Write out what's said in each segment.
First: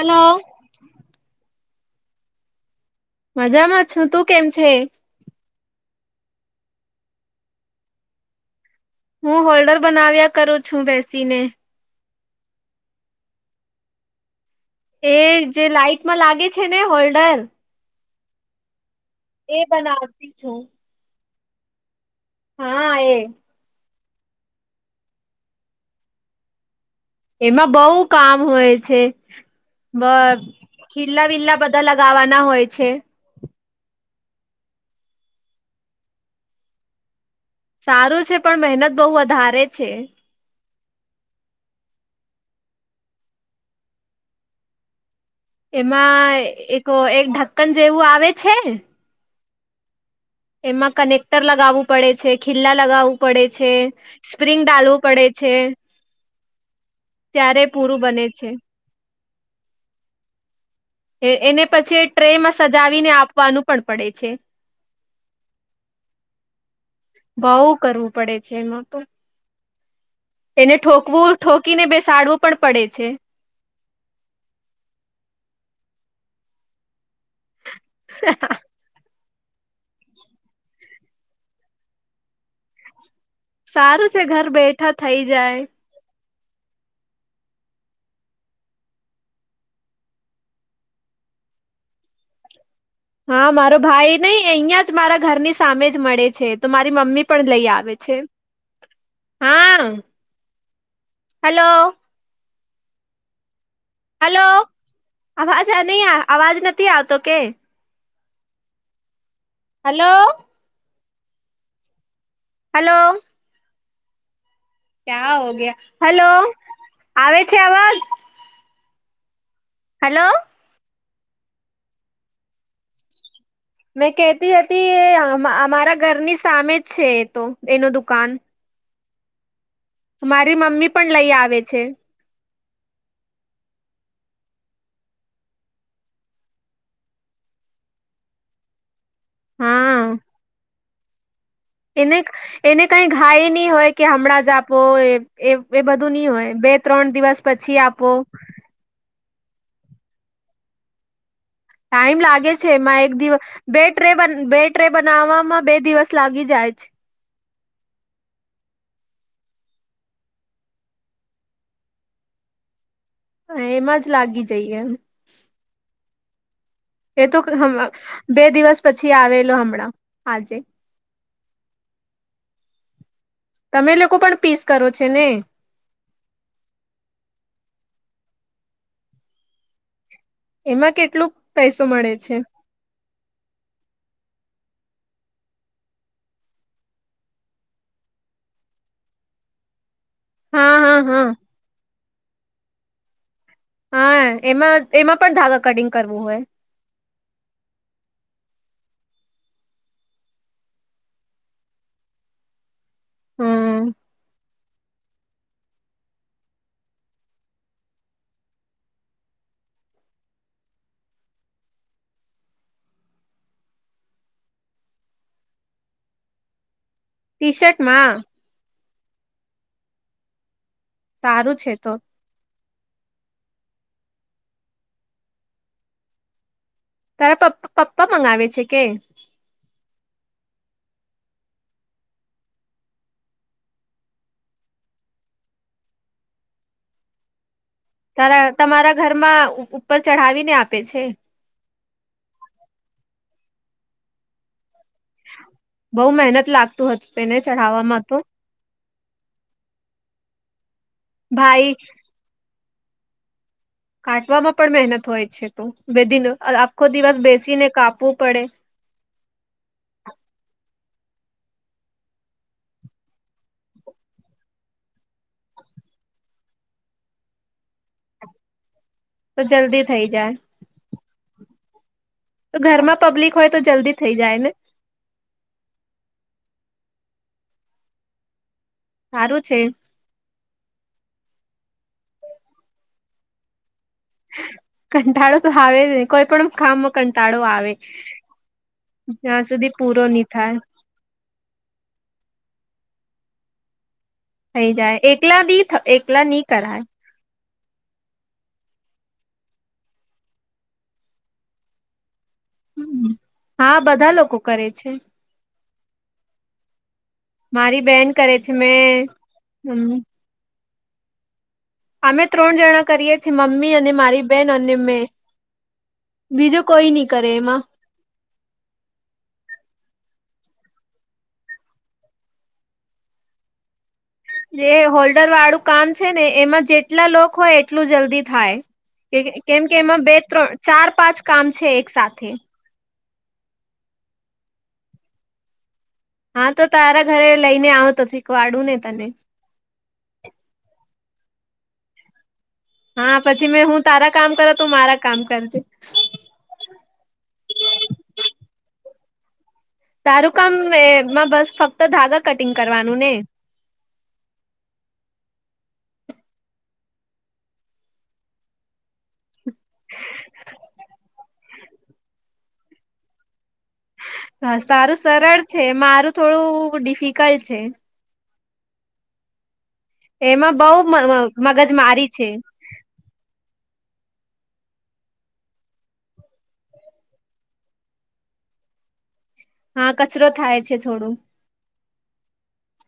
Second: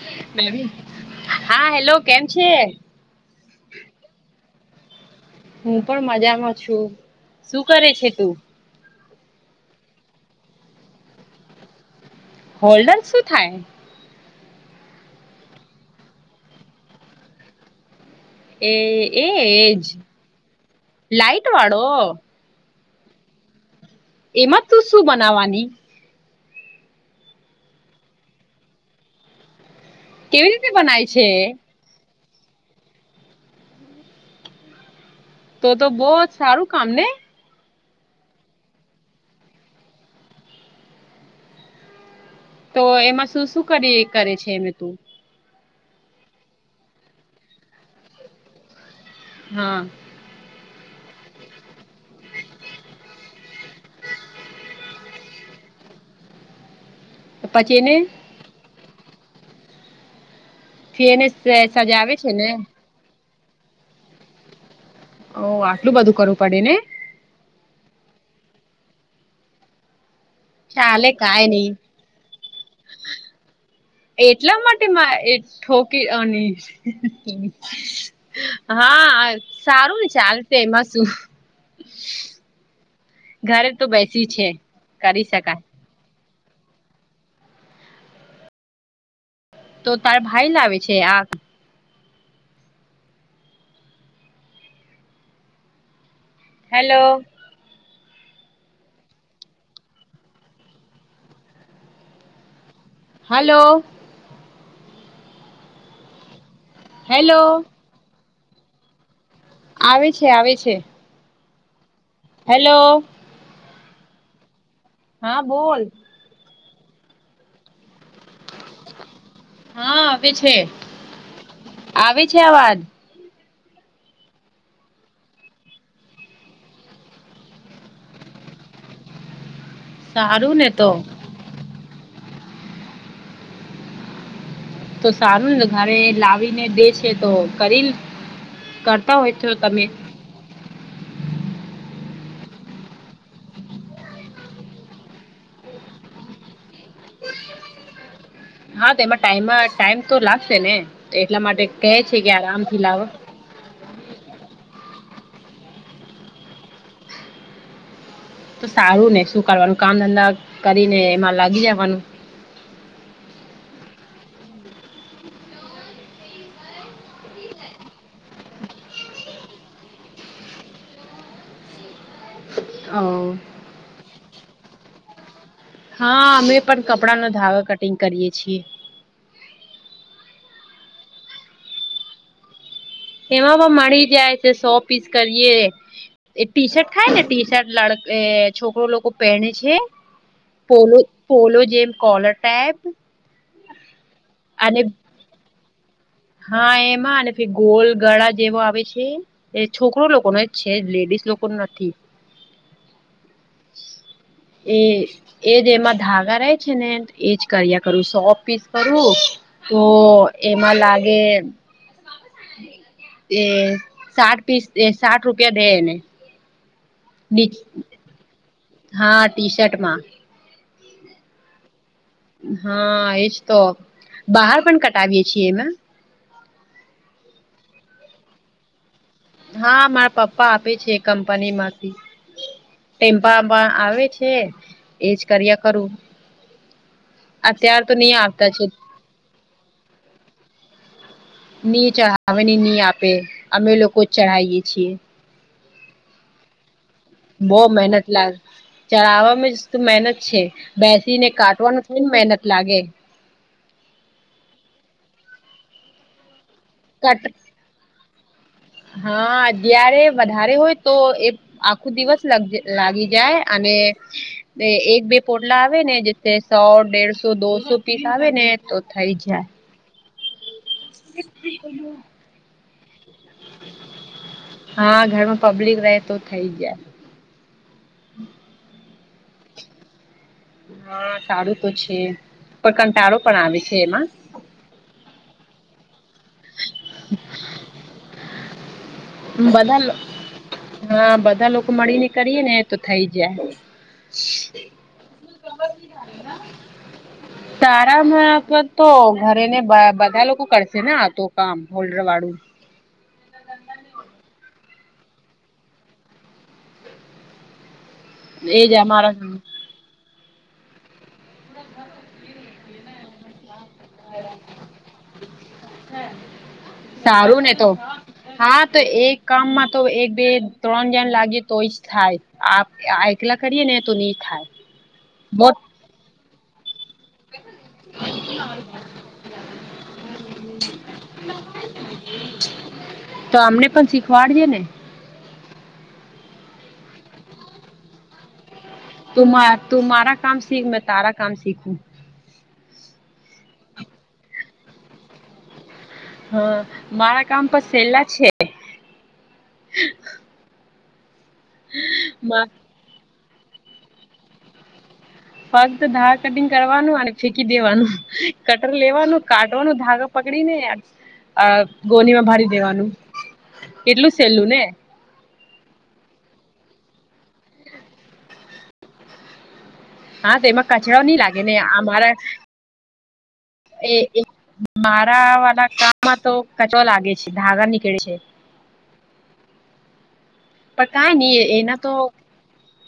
Hello હા hello કેમ છે? મજામાં છું, તું કેમ છે? હું પણ મજામાં છું. શું કરે છે તું? હું હોલ્ડર બનાવ્યા કરું છું, બેસીને હોલ્ડર શું થાય? એ જે લાાઈટમાં લાગે છે, ને હોલ્ડર એ એ એજ બનાવતી છું લાાઈટ વાળો. હા એ, એમાં તું શું બનાવાની? એમાં બઉુ કામ હોય છે, બ કેવી રીતે બનાય ખીલા છે વિલા બધા તે લગાવવાના હોય છે. તો તો બહ જ સારું કામ ને સારું છે, પણ મહેનત બહુ વધારે છે. તો એમાં શું શું કરી કરે છે એમે તું? એમાં એકો એક ઢક્કન જેવું આવે છે. હા એમાં કનેક્ટર લગાવવું પડે છે, ખિલ્લા લગાવવું પડે છે. સ્પ્રિંગ ડાલવું પડે છે, ત્યારે પછી એને પૂરું બને છે. ફી એ એને પછી સજાવે છે ને ટ્રેમાં સજાવીને આપવાનું પણ પડે છે. ઓ આટલું બધું કરવું પડે ને. બઉુ કરવું પડે છે એમાં તો એને ચાલે ઠોકવું કાઈ નઈ ઠોકીને બેસાડવું પણ પડે છે. એટલા માટે મા એ ઠોકી અની હા સારું ચાલશે એમાં શું ઘરે તો સારું છે બેસી ઘર બેઠા થઈ કરી શકાય જાય. તો તારા ભાઈ લાવે છે આ? હા મારો ભાઈ નહી, અહિયાં જ મારા ઘરની સામે જ મળે છે, તો મારી હેલો મમ્મી પણ લઈ આવે છે, હા, હેલો. હલો. હલો, અવાજ નહીઆ, અવાજ નથી આવતો કે? હેલો આવે હલો છે, આવે છે. Hello hello. ક્યાં હા હો ગયા, બોલ હેલો, આવે છે આવાજ? હા હલો આવે છે, આવે છે અવાજ. મેં કહેતી હતી, એ આમ અમારા ઘરની સામે જ છે એ તો, એનું દુકાન. સારું મારી ને તો મમ્મી પણ લઈ આવે છે. તો સારું ને ઘારે એ લાવીને દે છે તો કરી લન કરતા હોય તો તમે. હા એને એને કઈ ઘાઈ નહી હોય કે હમણાં જ આપો, એ એ બધું નહી હોય, બે ત્રણ દિવસ પછી આપ પો હા તો એમાં ટાઈમા ટાઈમ તો લાગશે ને એટલા માટે કહે છે ટાઈમ કે લાગે છે આરામથી એમાં લાવો એક દિવસ. બે ટ્રે બ, બે ટ્રે બનાવવામાં બે દિવસ લાગી જાય છે. તો સારું ને શું કરવાનું, કામ ધંધા કરીને એમાં લાગી જવાનું. એમાં જ લાગી જઈએ. એ તો હમ, બે દિવસ પછી આવેલો હમણાં, આજે. હા. તમે લોકો પણ પીસ કરો છે ને? હા અમે પણ કપડાનો ધાગો કટિંગ કરીએ છીએ. એમાં કેટલું પૈસો મળે છે? એવામા મળી જાય છે સો પીસ કરીએ એ ટીશર્ટ ખાયને, ટીશર્ટ લડએ, છોકરો લોકો પહેને છે. હા પોલો હા હા પોલો જેમ કોલર ટેબ હા એમાં એમાં પણ ધાગા કટિંગ કરવું હોય? હા એમાં અને ફિર ગોલ ગળા જેવો આવે છે. એ છોકરો લોકોને, છે જ લેડીસ લોકો નથી. હમ્મ એ એજ એમાં ધાગા રહેે છે ને એજ કર્યા કરવું સો પીસ કરું. તો એમાં લાગે એ સાઠ પીસ એ સાઠ રૂપિયા બે એને. ટી શર્ટમાં? હા ટી શર્ટમાં. તારું છે તો. હા એજ તો બહાર પણ કટાવીએ છીએ એમાં. તારા પપ પપ્પા મંગાવે છે કે? હા મારા પપ્પા આપે છે કંપનીમાંથી. ટેમ્પામાં આવે છે એજ કર્યા કરું. અત્યાર તો તાર આવતા છે તમારા ઘરમાં ઉપર ચઢાવી ને આપે છે? ની ચાવ ને ની આપે અમે લોકો જ ચઢાવીએ છીએ. બઉ મહેનત લાગતું હત તેને ચઢાવવામાં તો? ચડવામાં જ મહેનત છે બેસીને ભાઈ કાટવાનું થોડીને મહેનત લાગે. કાટવામાં પણ મહેનત હોય છે તો બે દ આખો દિવસ કટ બેસીને કાપવું પડે. હા અત્યારે વધારે હોય તો એ આખું દિવસ લાગી જાય અને એક બે પોટલા આવે ને જે સો દેડસો દોસો પીસ આવે ને તો થઈ તો જાય. જલ્દી થઈ જાય તો ઘરમાં પબ્લિક હોય તો જલ્દી થઈ જાય ને? હા ઘરમાં પબ્લિક રહે તો થઈ જાય. સારું છે. હા સારું તો છે પણ કંટાળો પણ આવે છે એમાં. કંટાળો તો આવે જ નહી કોઈ પણ કામમાં કંટાળો આવે. જ્યાં સુધી બધા પૂરો નહી થાય. હા બધા લોકો મળીને કરીએે ને તો થઈ જાય. થઈ જાય એકલા બી એકલા ની કરાય. [unintelligible] [inaudible] તારા મત તો ઘરે ને બધા લોકો કરશે ને આ તો કામ હોલ્ડર વાળું? હમ હા બધા લોકો કરે છે. મારી બેન કરે છે એજ મેં અમારા હમ અમે ત્રણ જણા કરીએ છીએ મમ્મી અને મારી બેન અને મેં, બીજું કોઈ નહી કરે સારું ને એમાં. તો હા તો એક કામમાં તો એક બે ત્રણ જણ લાગી તોય જ થાય. આપ એકલા કરીએ ને તો ની જે હોલ્ડર વાળું કામ છે ને એમાં જેટલા લોક હોય એટલું જલ્દી થાય. કે કેમ કે એમાં બે ત્રણ ચાર પાંચ કામ છે એક સાથે. તો અમને પણ શીખવાડજે ને. હા તો તારા ઘરે લઈને આવતો ક વાળું ને તને. તું મારા કામ સીખ મે તારા કામ સીખું. હા પછી મેં હું તારા કામ કરો તું મારા કામ કરજે હા મારા કામ પર સેલા છે. સારું કામ એમાં બસ ફક્ત ધાગા કટિંગ કરવાનું ને. ફક્ત ધાર કટિંગ કરવાનું અને ફેકી દેવાનું કટર લેવાનું કાઢવાનો ધાગો પકડીને ગોનીમાં ભરી દેવાનું એટલું હા સારું સરળ છે મારું થોડું ડિફિકલ્ટ છે. હા એમાં તેમાં બઉ કચરો નહી લાગે ને મગજ મારી અમારા છે. એ મારા વાળા કામમાં તો કચો લાગે છે ધાગા નીકળે છે. હા કચરો થાય છે પણ કઈ થોડું નહી એના તો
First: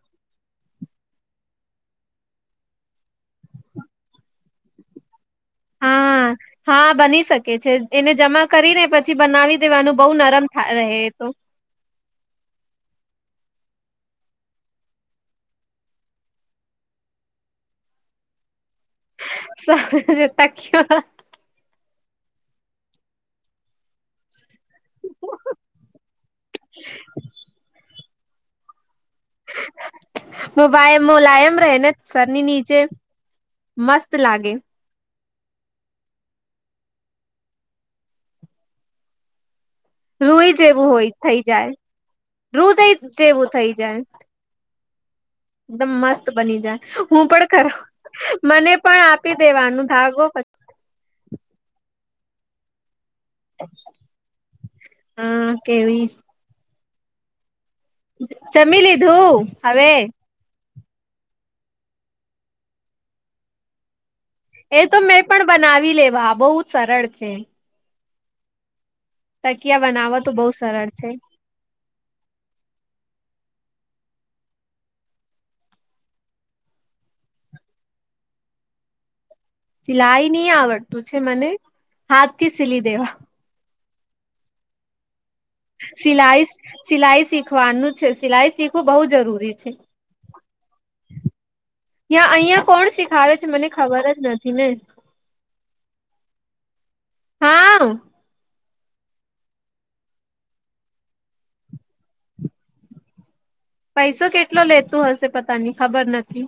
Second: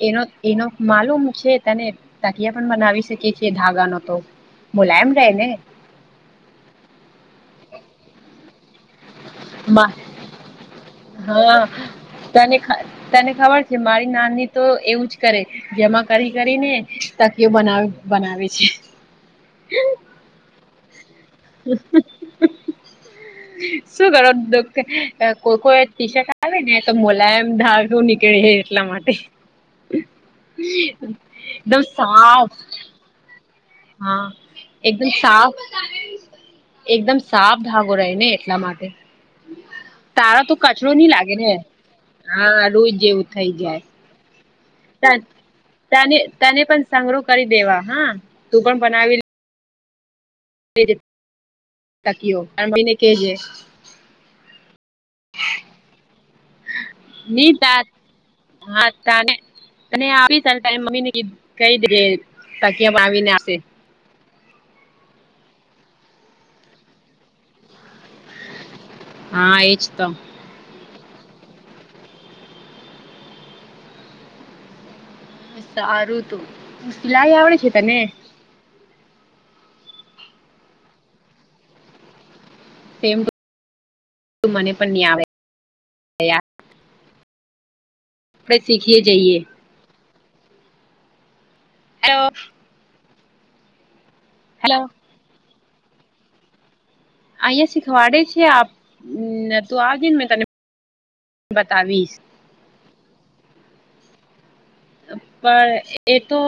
એનો એનો માલુમ છે તને તાકીયા પણ બનાવી શકી છીએ ધાગા નો તો મુલાયમ રહેે ને. હા હા બની શકે છે એને જમા કરી ને પછી પછી બનાવી દેવાનું બહુ નરમ થા રહે તો હ તને તને ખબર છે મારી નાની તો એવું જ કરે જમા કરી કરીને તકીઓ બનાવે બનાવે છે. સજ તાક્યો પ [inaudible] શું કરો? કોઈ કો ટી શર્ટ આવે ને તો મોલાયમ ધાગું નીકળે એટલા માટે. બ મુલાયમ રહે એકદમ ને સરની સાફ નીચે. મસ્ત હા લાગે એકદમ સાફ એકદમ સાફ ધાગો રહે ને એટલા માટે. તારા રૂય તો જેવું કચરો નહી હોય લાગે થઈ ને જાય રૂ થ જેવું થઈ જાય એકદમ તને મસ્ત તને બની પણ જાય સંગ્રહ હું કરી પણ ખર દેવા હા તું મને પણ આપી દેવાનું ધાગો પછી [inaudible] તકીઓ મમીને કેજે. હ કેવી? ની જમી હાને લીધું હવે [inaudible] ટાઈમ મમી ને કી કહી દીધ તકીયા આવીને આપશે. એ તો મેં પણ બનાવી લેવા બહુ જ સરળ છે. હા તકિયા એજ બનાવવા તો બહુ સરળ છે. સારું તું સિલાઈ આવડે છે તને? સિલાઈ નહી આવડતું છે મને, હાથ થી સીલી દેવા. તું મને પણ નહીં આવે. સિલાઈ સિલાઈ શીખવાનું છે સિલાઈ આપડે શીખવું શીખીએ બહ જઈએ જરૂરી છે. હેલો યા અહિયાં કોણ શીખાવે છે મને ખબર જ નથી ને? હેલો અહં હા શીખવાડે છે આપ તું આજને મે તને બતાવીશ. પૈસો કેટલો લેતો? પર એ તો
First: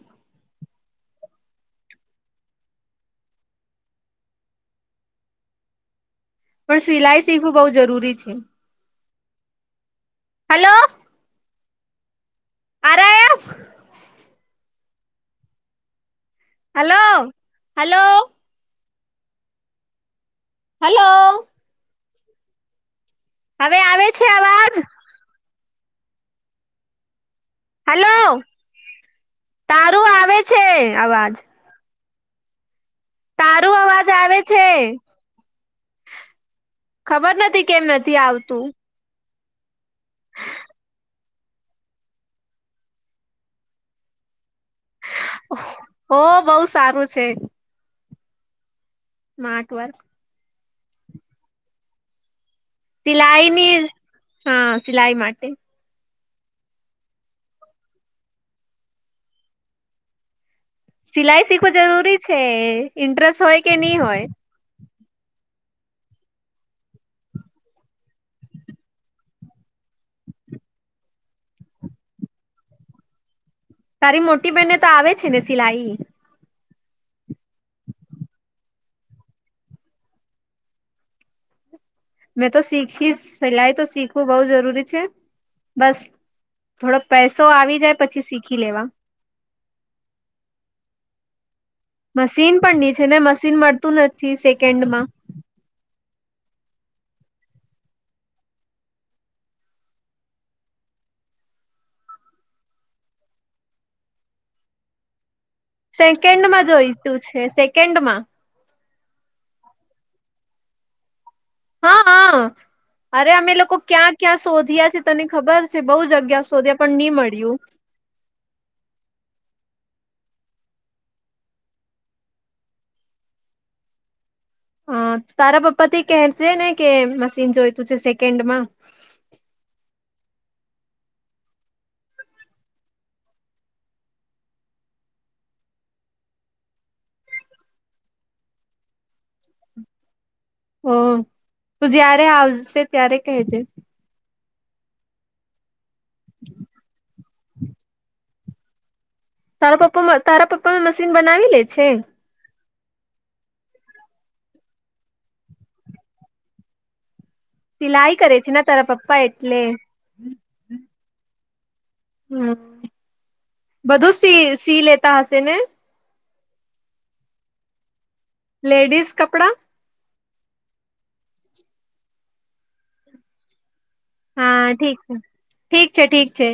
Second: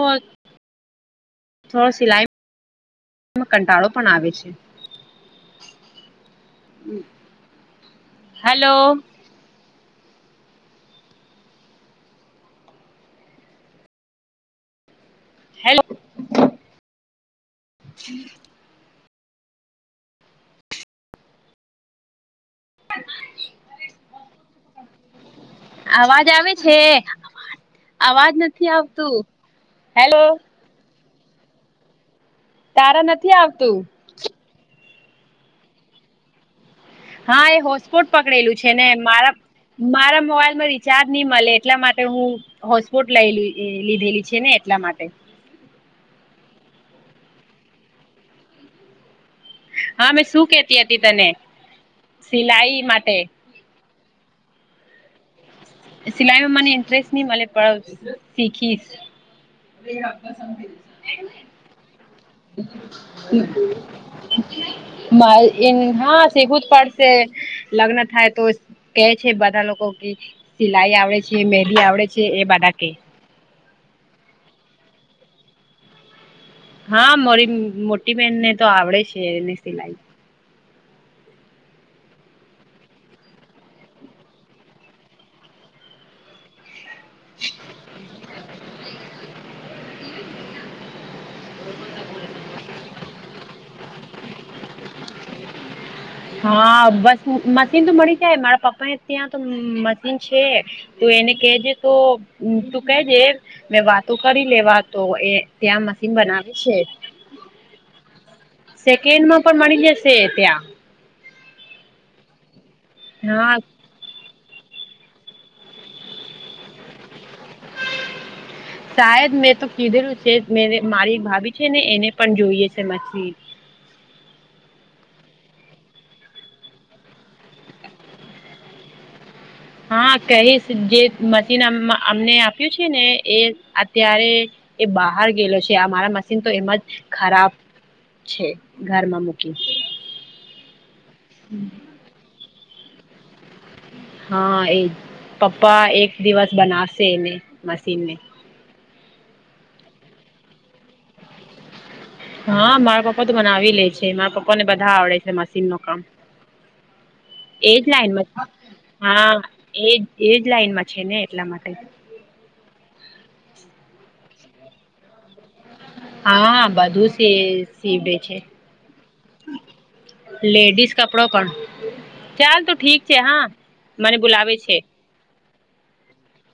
થોડો સિલાઈ કંટાળો પણ આવે છે. [unintelligible] પણ સિલાઈ શીખવું બઉ જરૂરી છે. હલો! હલો આ રાહા હે અબ? Hello hello hello! હલો! હ હવે આવે છે, આવાજ અવાજ આવે છે? હલો અવાજ નથી આવતું તારું હેલો! આવે છે આવાજ તારા નથી આવતું તારું અવાજ આવે છે. ખબર હા એ નથી કેમ હોટસ્પોટ નથી પકડેલું છે આવતું ને મારા મારા મોબાઈલમાં રિચાર્જ નહી મળે એટલા માટે હું હોટસ્પોટ લ લીધેલી છેને, એટલા માટે ઓ બહુ સારું છે. મામાર્ટ વર્ હા મે શું કેતી હતી તને સિલાઈ માટે સિલાઈ ની હા સિલાઈ માટે સિલાઈમાં મને ઇન્ટરેસ્ટ નહી મ પડ શીખીશ સિલાઈ શીખવો જરૂરી છે ઇન્ટરેસ્ટ હોય કે નઈ હોય. એ હા સીવું જ પડશે લગ્ન થાય તો કે છે, બધા લોકો કે સિલાઈ આવડે છે મેંદી આવડે છે એ બધા કે તારી મોટી બહેનને તો આવે છે, ને સિલાઈ હા મારી મોટી બેહેન ને તો આવડે છે એને સિલાઈ મેં તો શીખી સિલાઈ તો શીખવું બઉ જરૂરી છે, બસ થોડો પૈસો આવી જાય પછી શીખી લેવા હ મશીન પણ છે ને મશીન મળતું નથી સેકન્ડ મા હા બસ મશીન તો મળી જાય મારા પપ્પાને ત્યાં તો મશીન છે. ત એને કેજે તો તું કેજે મેં વાતો કરી લેવા તો એ ત્યાં મશીન સેકન્ડ બનાવે માં છે જોઈતું છે, સેકન્ડમાં સેકન્ડ માં પણ મળી જશે ત્યા હા હા અરે અમે હા લોકો ક્યાં ક્યાં શોધ્યા છે તને ખબર છે, બહુ જગ્યા શોધ્યા પણ નહી મળ્યું સાાયદ મેં તો કીધેલું છે મે મારી એક ભાભી છે ને એને પણ જોઈએ છે. મછલી હ તારા પપ્પા થી કેર છે ને કે મશીન જોઈતું છે, સેકન્ડ મા હા કહીશ જે મશીન અમને આપ્યું છે ને એ અત્યારે એ બહાર ગયેલો છેમારા મશીન તો એમાં જ ખરાબ છે, ઘરમાં મૂકી અ, તું જયારે આવશે ત્યારે કહેજે હા, એ પપ્પા એક દિવસ બનાશે એને મશીનને તારા પપ્પા તારા પપ્પા મશીન બનાવી લે છે. હા મારા પપ્પા તો મનાવી લે છે મારા પપ્પા ને બધા આવડે છે, મશીન ન કામ એજ સિલાઈ લાઈનમાં કરે છે ને તારા પપ્પા હા, એટલે એજ એજ લાઈનમાં છેને, એટલા માટે હમ, બધું સી સી લેતા હશે ને હા બધું સીવડે છે. લેડીિઝ કપડા લેડીઝ કપડો પણ ચાલ ત ઠીક છે હા મને બોલાવે છે. હા ઠીક છે ઠીક છે ઠીક છે.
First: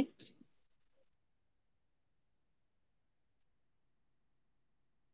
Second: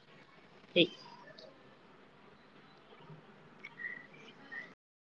ઠી